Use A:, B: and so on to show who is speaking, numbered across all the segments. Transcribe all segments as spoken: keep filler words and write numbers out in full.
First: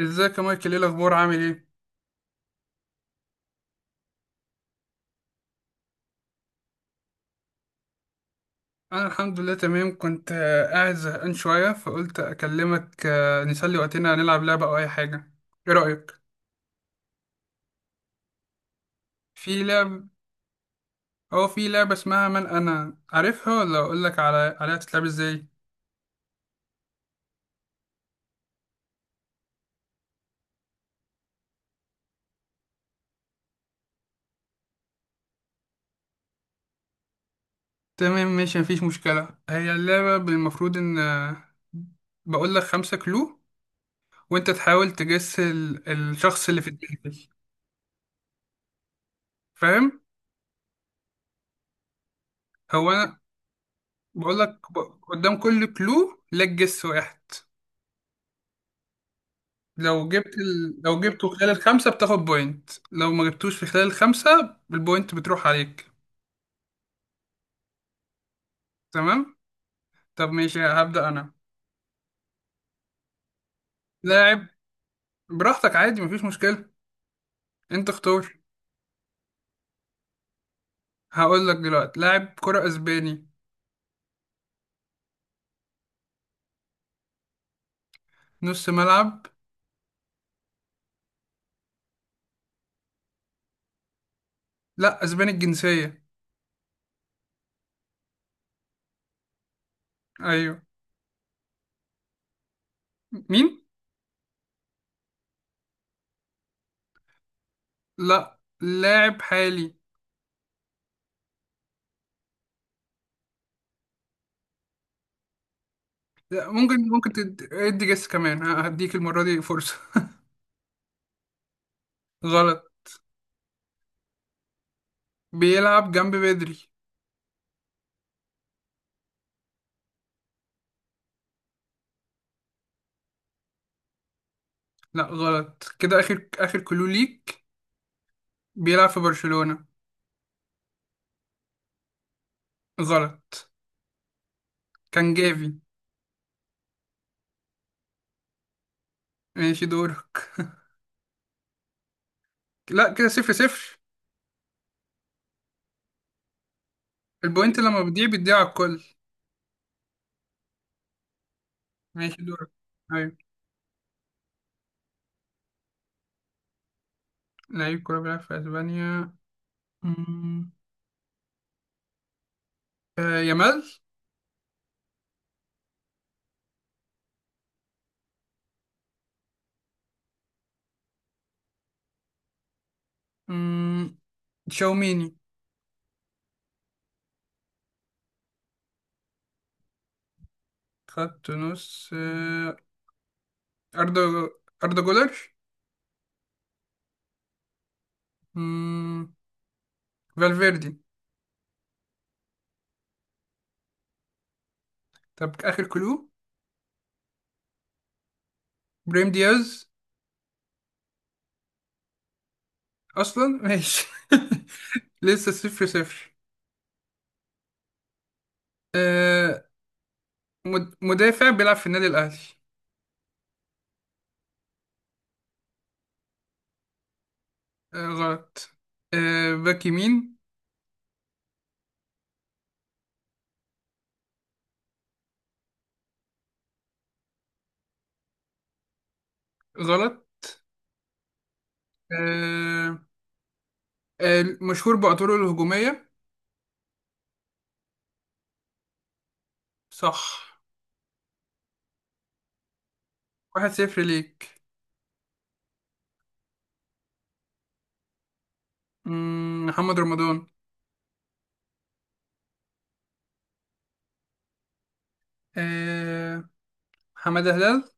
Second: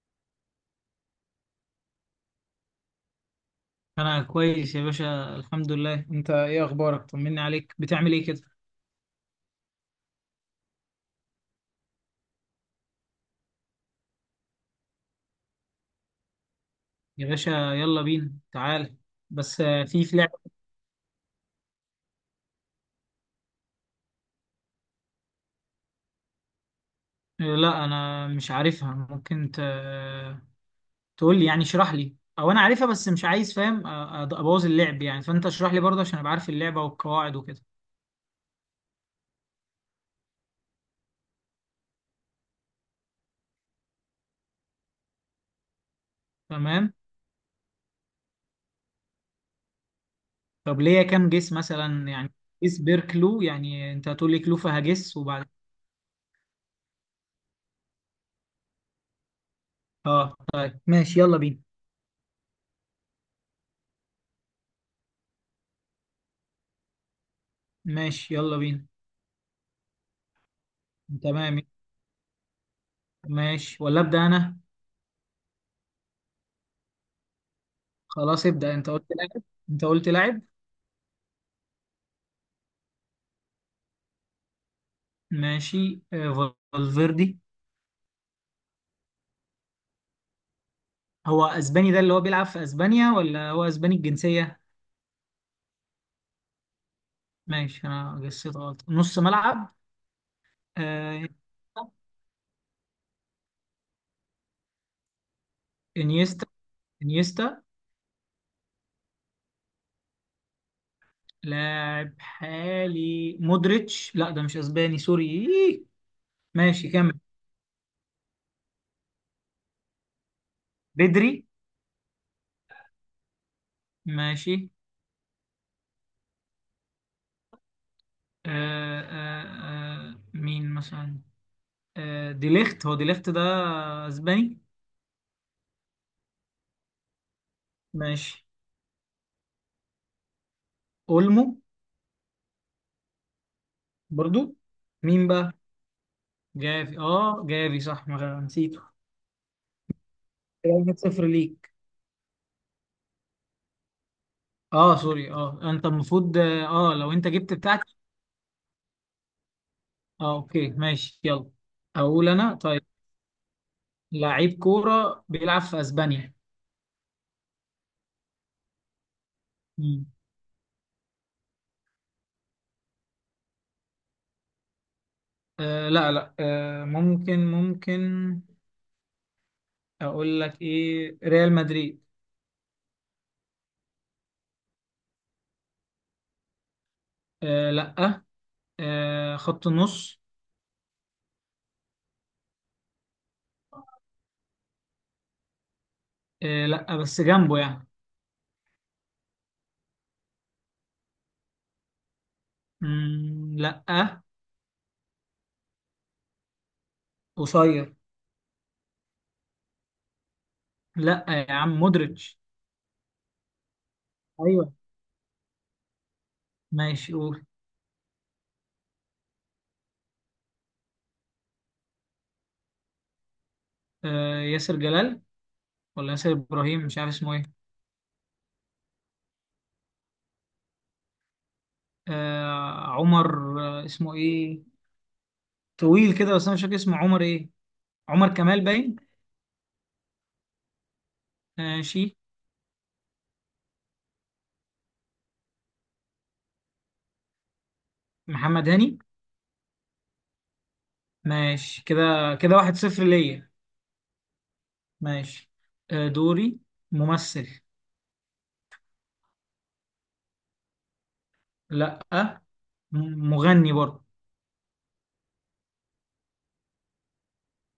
A: ازيك يا مايكل؟ ايه الاخبار، عامل ايه؟
B: انا كويس يا باشا، الحمد لله. انت ايه اخبارك؟ طمني عليك، بتعمل ايه كده؟
A: انا الحمد لله تمام. كنت آه، قاعد زهقان شويه، فقلت اكلمك آه، نسلي وقتنا، نلعب لعبه او اي حاجه. ايه رايك
B: يا باشا يلا بينا، تعال. بس،
A: في
B: آه، في
A: لعب؟
B: في لعبة.
A: او في لعبه اسمها من انا، عارفها ولا اقول لك على عليها تتلعب ازاي؟
B: آه، لا انا مش عارفها. ممكن ت... تقول لي يعني، اشرح لي، او انا عارفها بس مش عايز فاهم آه، أد- ابوظ اللعب يعني، فانت اشرح لي برضه عشان ابقى عارف اللعبة والقواعد وكده.
A: تمام ماشي، مفيش مشكله. هي اللعبه المفروض ان آه، بقول لك خمسة كلو، وانت تحاول تجس ال- الشخص اللي في
B: تمام.
A: دماغك، فاهم؟
B: طب ليا كام جيس مثلا يعني؟ جيس
A: هو
B: بير
A: انا
B: كلو يعني، انت هتقول لي
A: بقول
B: كلو
A: لك ب-
B: فهجس
A: قدام
B: وبعد.
A: كل كلو لك جس واحد. لو جبت
B: اه طيب
A: ال... لو
B: ماشي،
A: جبته
B: يلا
A: خلال
B: بينا.
A: الخمسة بتاخد بوينت، لو ما جبتوش في خلال الخمسة البوينت بتروح عليك.
B: ماشي يلا بينا.
A: تمام. طب ماشي، هبدأ أنا.
B: تمام. ماشي ولا ابدا
A: لاعب.
B: انا؟
A: براحتك عادي، مفيش مشكلة. أنت اختار.
B: خلاص، ابدأ. انت قلت لاعب انت قلت لاعب.
A: هقول لك دلوقتي لاعب كرة أسباني،
B: ماشي. آه، فالفيردي.
A: نص ملعب.
B: هو اسباني ده اللي هو بيلعب في اسبانيا، ولا هو اسباني الجنسية؟
A: لا، أسباني الجنسية.
B: ماشي، انا جسيت غلط. نص ملعب.
A: أيوه.
B: آه،
A: مين؟
B: انيستا انيستا.
A: لا، لاعب حالي.
B: لاعب حالي، مودريتش. لا ده مش اسباني، سوري. إيه.
A: لا ممكن
B: ماشي
A: ممكن
B: كمل.
A: تد- ادي جس كمان، ه- هديك المرة دي فرصة.
B: بدري.
A: غلط.
B: ماشي.
A: بيلعب جنب بدري.
B: آه آه آه مين مثلا؟ آه ديليخت، هو ديليخت ده اسباني؟
A: لا غلط. كده آخر آخر كلو ليك.
B: ماشي.
A: بيلعب في برشلونة.
B: اولمو.
A: غلط.
B: برضو.
A: كان
B: مين بقى؟
A: جافي.
B: جافي. اه جافي صح، ما غ- نسيته.
A: ماشي دورك.
B: كده واحد صفر ليك.
A: لا كده صفر صفر.
B: اه سوري، اه انت المفروض، اه لو انت جبت
A: البوينت لما
B: بتاعتي.
A: بتضيع بتضيع على الكل.
B: اه اوكي، ماشي يلا.
A: ماشي
B: اقول
A: دورك.
B: انا، طيب.
A: أيوة.
B: لعيب كورة بيلعب في اسبانيا.
A: لعيب كورة بيلعب في أسبانيا.
B: مم.
A: مم. آه يامال.
B: آه لا لا، آه ممكن ممكن. اقول لك ايه، ريال مدريد.
A: مم. تشاوميني.
B: آه لا. آه خط النص.
A: خط نص آه. أردا أردا جولر.
B: آه لا، بس جنبه يعني.
A: مم. فالفيردي.
B: مم، لا.
A: طب آخر كلو.
B: قصير.
A: بريم دياز.
B: لا يا عم، مودريتش.
A: أصلا ماشي.
B: ايوه،
A: لسه صفر صفر.
B: ماشي قول.
A: آه، مد- مدافع بيلعب في النادي الأهلي.
B: آه، ياسر جلال، ولا ياسر ابراهيم، مش عارف اسمه ايه.
A: آه غلط. آه باك يمين.
B: آه، عمر. آه، اسمه ايه؟ طويل كده بس انا مش فاكر اسمه. عمر ايه؟ عمر كمال باين.
A: غلط.
B: ماشي.
A: آه آه، مشهور بأطوره الهجومية.
B: محمد هاني.
A: صح.
B: ماشي كده. كده واحد صفر
A: واحد
B: ليا.
A: صفر ليك.
B: ماشي. آه، دوري. ممثل.
A: مم، محمد رمضان.
B: لا، م- مغني برضه.
A: آه حمادة هلال.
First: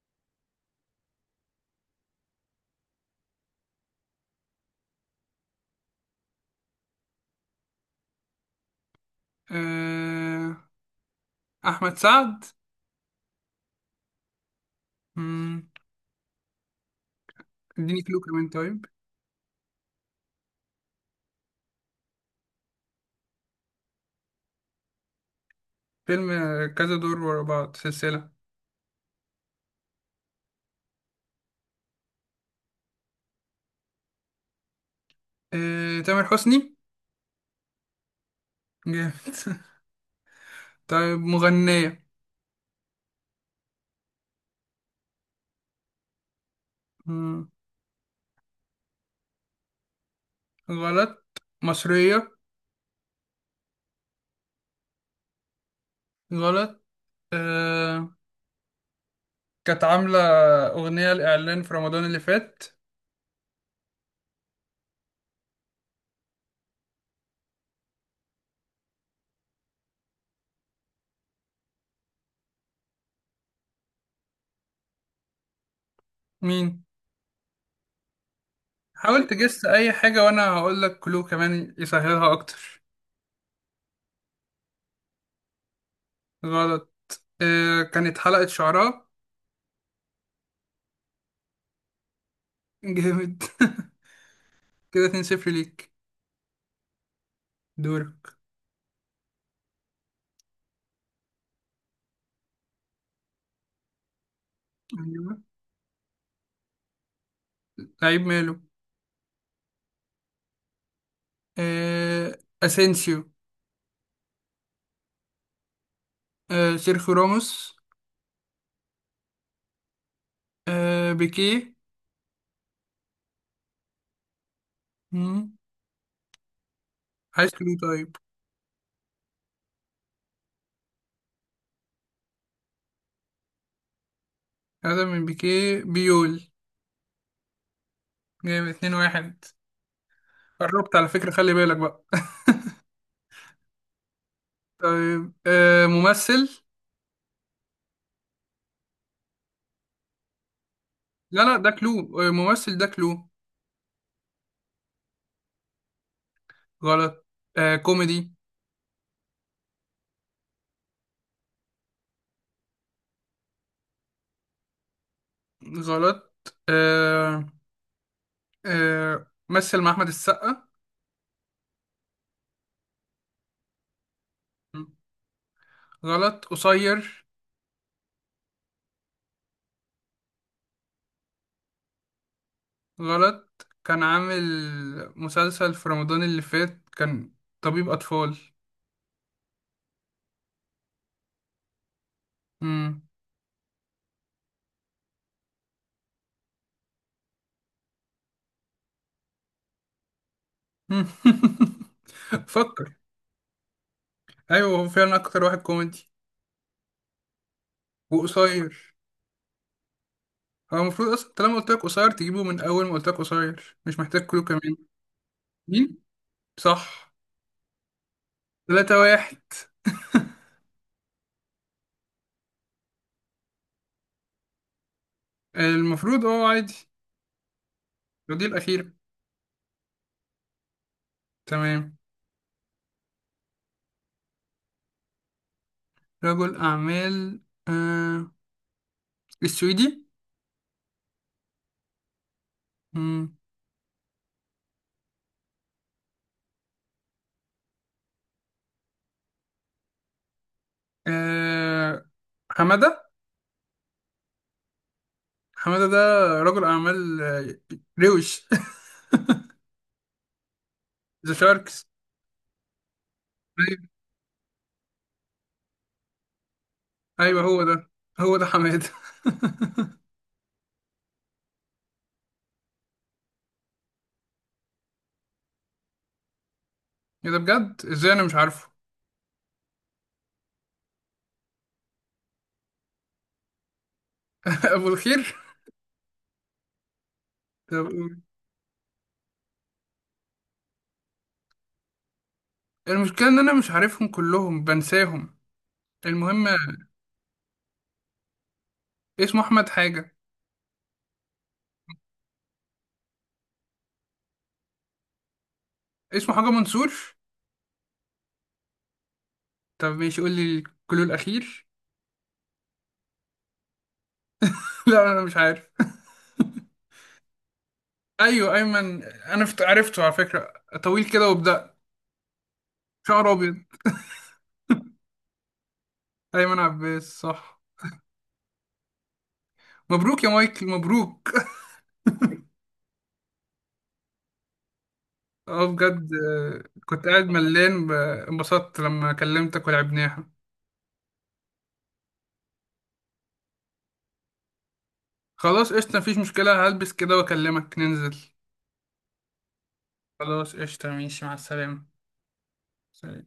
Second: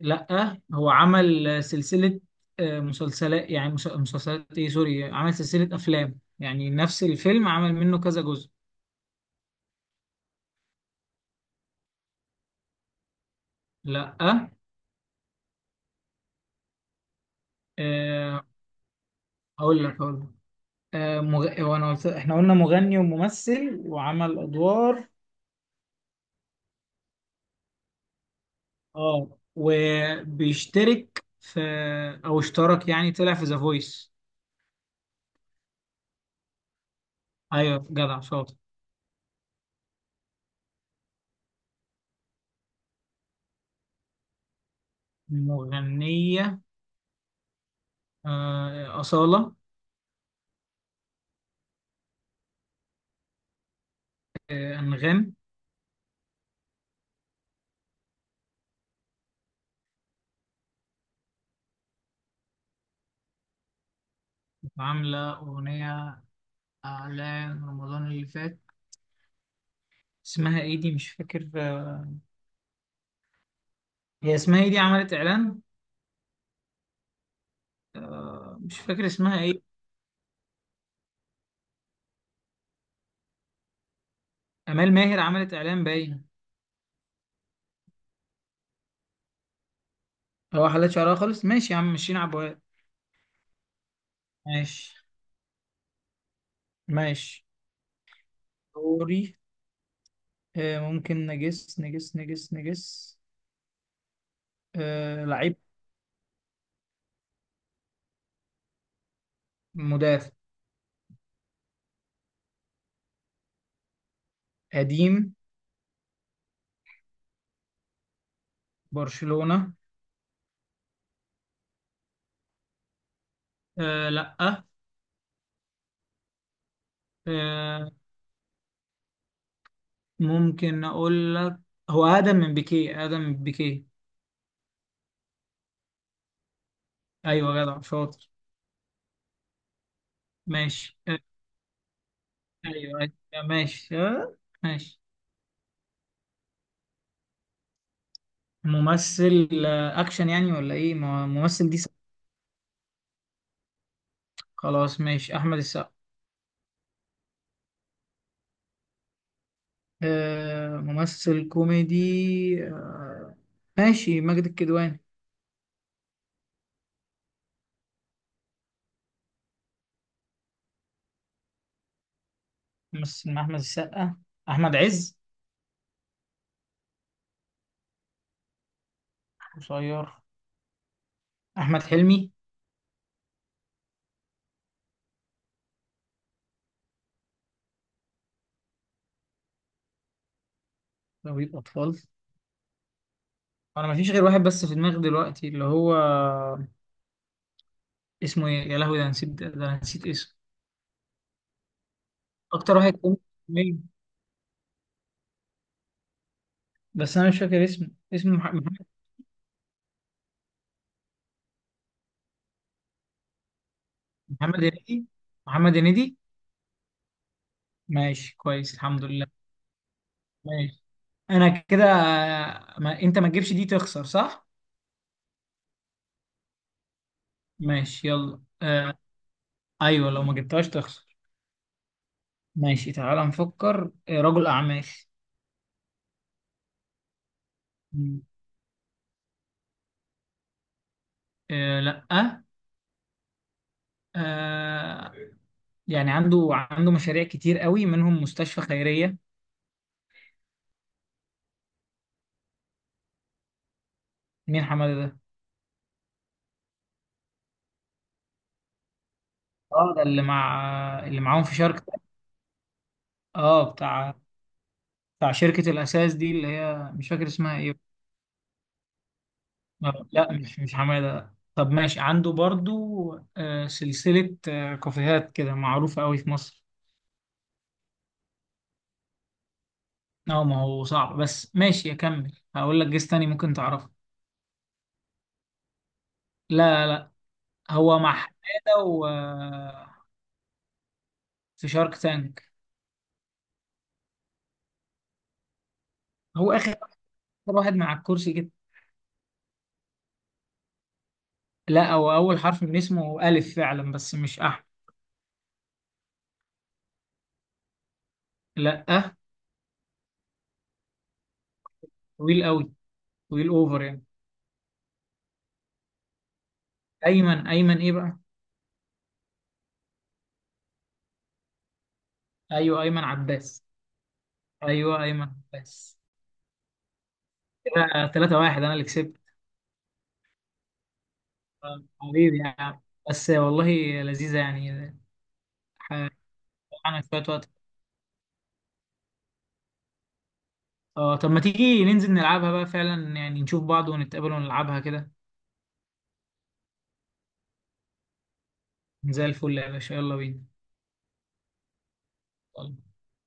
B: لا، هو عمل آه، سلسلة. آه، مسلسلات يعني، مس- مسلسلات، ايه سوري، عمل سلسلة افلام يعني نفس الفيلم عمل منه كذا جزء.
A: آه أحمد سعد.
B: لا.
A: مم، اديني كلو
B: آه،
A: كمان طيب.
B: هقول لك هقول لك. آه، مغ... وانا قلت، احنا قلنا مغني وممثل وعمل ادوار.
A: فيلم آه، كذا دور ورا بعض، سلسلة.
B: اه وبيشترك في، او اشترك يعني، طلع في ذا فويس.
A: آه تامر حسني.
B: ايوه جدع شاطر.
A: جامد. طيب، مغنية.
B: مغنية.
A: مم،
B: آه، أصالة.
A: غلط. مصرية.
B: آه، أنغام.
A: غلط. آه كانت عاملة أغنية لإعلان في رمضان اللي فات.
B: عاملة أغنية إعلان رمضان اللي فات. اسمها إيه دي؟ مش فاكر، آه، هي اسمها إيه دي عملت إعلان؟
A: مين؟
B: آه، مش فاكر
A: حاول
B: اسمها
A: تجس
B: إيه.
A: أي حاجة وأنا هقول لك كلو كمان يسهلها أكتر.
B: أمال ماهر عملت إعلان باين.
A: غلط. آه كانت حلقة شعراء.
B: هو حلت شعرها خالص، ماشي يا عم، مشينا عبوات.
A: جامد.
B: ماشي.
A: كده اتنين صفر ليك.
B: ماشي.
A: دورك.
B: دوري. آه، ممكن نجس نجس نجس نجس آه،
A: أيوة.
B: لعيب.
A: لعيب ماله؟
B: مدافع.
A: آه أسينسيو.
B: قديم.
A: آه سيرخيو راموس.
B: برشلونة.
A: آه بيكيه.
B: آه، لأ.
A: مم. عايز كلو
B: آه،
A: طيب.
B: ممكن أقول لك. هو آدم من بيكيه آدم من بيكيه.
A: هذا من بيكيه، بيول.
B: أيوة جدع شاطر.
A: جامد اثنين واحد. قربت
B: ماشي.
A: على
B: آه،
A: فكرة، خلي بالك بقى.
B: أيوة أيوة، ماشي. آه، ماشي.
A: طيب آه، ممثل.
B: ممثل آه، أكشن يعني، ولا إيه؟ ما-
A: لا لا، ده
B: ممثل دي سا-
A: كلو آه، ممثل ده كلو.
B: خلاص ماشي. أحمد السقا.
A: غلط. آه كوميدي.
B: آه، ممثل كوميدي. آه، ماشي. ماجد الكدواني.
A: غلط. آه آه مثل مع أحمد السقا.
B: مثل مع أحمد السقا. أحمد عز.
A: غلط قصير.
B: قصير. أحمد حلمي.
A: غلط. كان عامل مسلسل في رمضان اللي فات، كان طبيب أطفال.
B: طبيب أطفال.
A: مم.
B: أنا مفيش غير واحد بس في دماغي دلوقتي اللي هو اسمه إيه، يا لهوي، ده أنا نسيت ده أنا نسيت اسمه. أكتر
A: فكر.
B: واحد كوميدي. مين؟
A: أيوه هو فعلا أكتر واحد كوميدي
B: بس أنا مش فاكر اسمه. اسمه مح-
A: وقصير.
B: محمد
A: هو المفروض أصلا طالما قلت لك قصير تجيبه، من أول ما قلت لك قصير مش محتاج كلو
B: محمد
A: كمان.
B: هنيدي محمد
A: مين؟
B: هنيدي.
A: صح.
B: ماشي كويس،
A: تلاتة
B: الحمد لله.
A: واحد.
B: ماشي. أنا كده. ما... أنت ما تجيبش دي تخسر صح؟
A: المفروض اه عادي.
B: ماشي يلا،
A: الجزء الأخير.
B: آه... أيوه لو ما جبتهاش تخسر.
A: تمام.
B: ماشي، تعالى نفكر. آه، رجل أعمال.
A: رجل أعمال.
B: مم.
A: آه السويدي.
B: آه... لأ.
A: مم.
B: آه يعني، عنده عنده مشاريع كتير قوي منهم مستشفى خيرية.
A: آه حمادة.
B: مين حمادة ده؟
A: حمادة ده رجل أعمال آه، روش.
B: اه ده اللي مع اللي
A: ذا
B: معاهم في شارك
A: شاركس.
B: تانك. اه
A: أيوة
B: بتاع بتاع شركة الأساس دي، اللي هي مش فاكر
A: أيوة،
B: اسمها
A: هو
B: ايه.
A: ده، هو ده حمادة.
B: آه، لا مش مش حمادة. طب ماشي، عنده برضو آه سلسلة آه كافيهات كده معروفة قوي في مصر.
A: إيه ده بجد، إزاي أنا مش عارفه؟
B: اه ما هو صعب، بس ماشي اكمل، هقول لك جيس تاني ممكن تعرفه.
A: أبو الخير.
B: لا لا،
A: طب
B: هو مع
A: قول.
B: حمادة و آه، في شارك تانك.
A: المشكلة إن أنا مش عارفهم كلهم، بنساهم. المهم،
B: هو اخر واحد مع الكرسي كده.
A: اسمه أحمد حاجة.
B: لا، هو أول حرف من اسمه ألف فعلا، بس مش أحمد.
A: اسمه حاجة منصور.
B: لا أه.
A: طب ماشي، قول لي الكلو الأخير.
B: طويل أوي. طويل أوفر يعني.
A: لا أنا مش عارف.
B: أيمن أيمن إيه بقى؟
A: ايوه ايمن، انا فت- عرفته على فكره. طويل كده وبدأ
B: أيوه أيمن
A: شعر ابيض.
B: عباس أيوه أيمن عباس.
A: ايمن عباس، صح.
B: كده ثلاثة واحد، أنا اللي كسبت.
A: مبروك يا مايكل، مبروك.
B: آه، حبيبي يعني، بس والله لذيذة يعني.
A: اه بجد،
B: حقنا
A: آه، كنت
B: شوية
A: قاعد
B: وقت.
A: ملان ب- انبسطت لما كلمتك ولعبناها.
B: اه طب ما تيجي ننزل نلعبها بقى فعلا يعني، نشوف بعض ونتقابل ونلعبها كده.
A: خلاص قشطه، مفيش مشكله. هلبس كده واكلمك ننزل.
B: زي الفل يا باشا، يلا بينا.
A: خلاص قشطه ماشي، مع السلامه. سلام.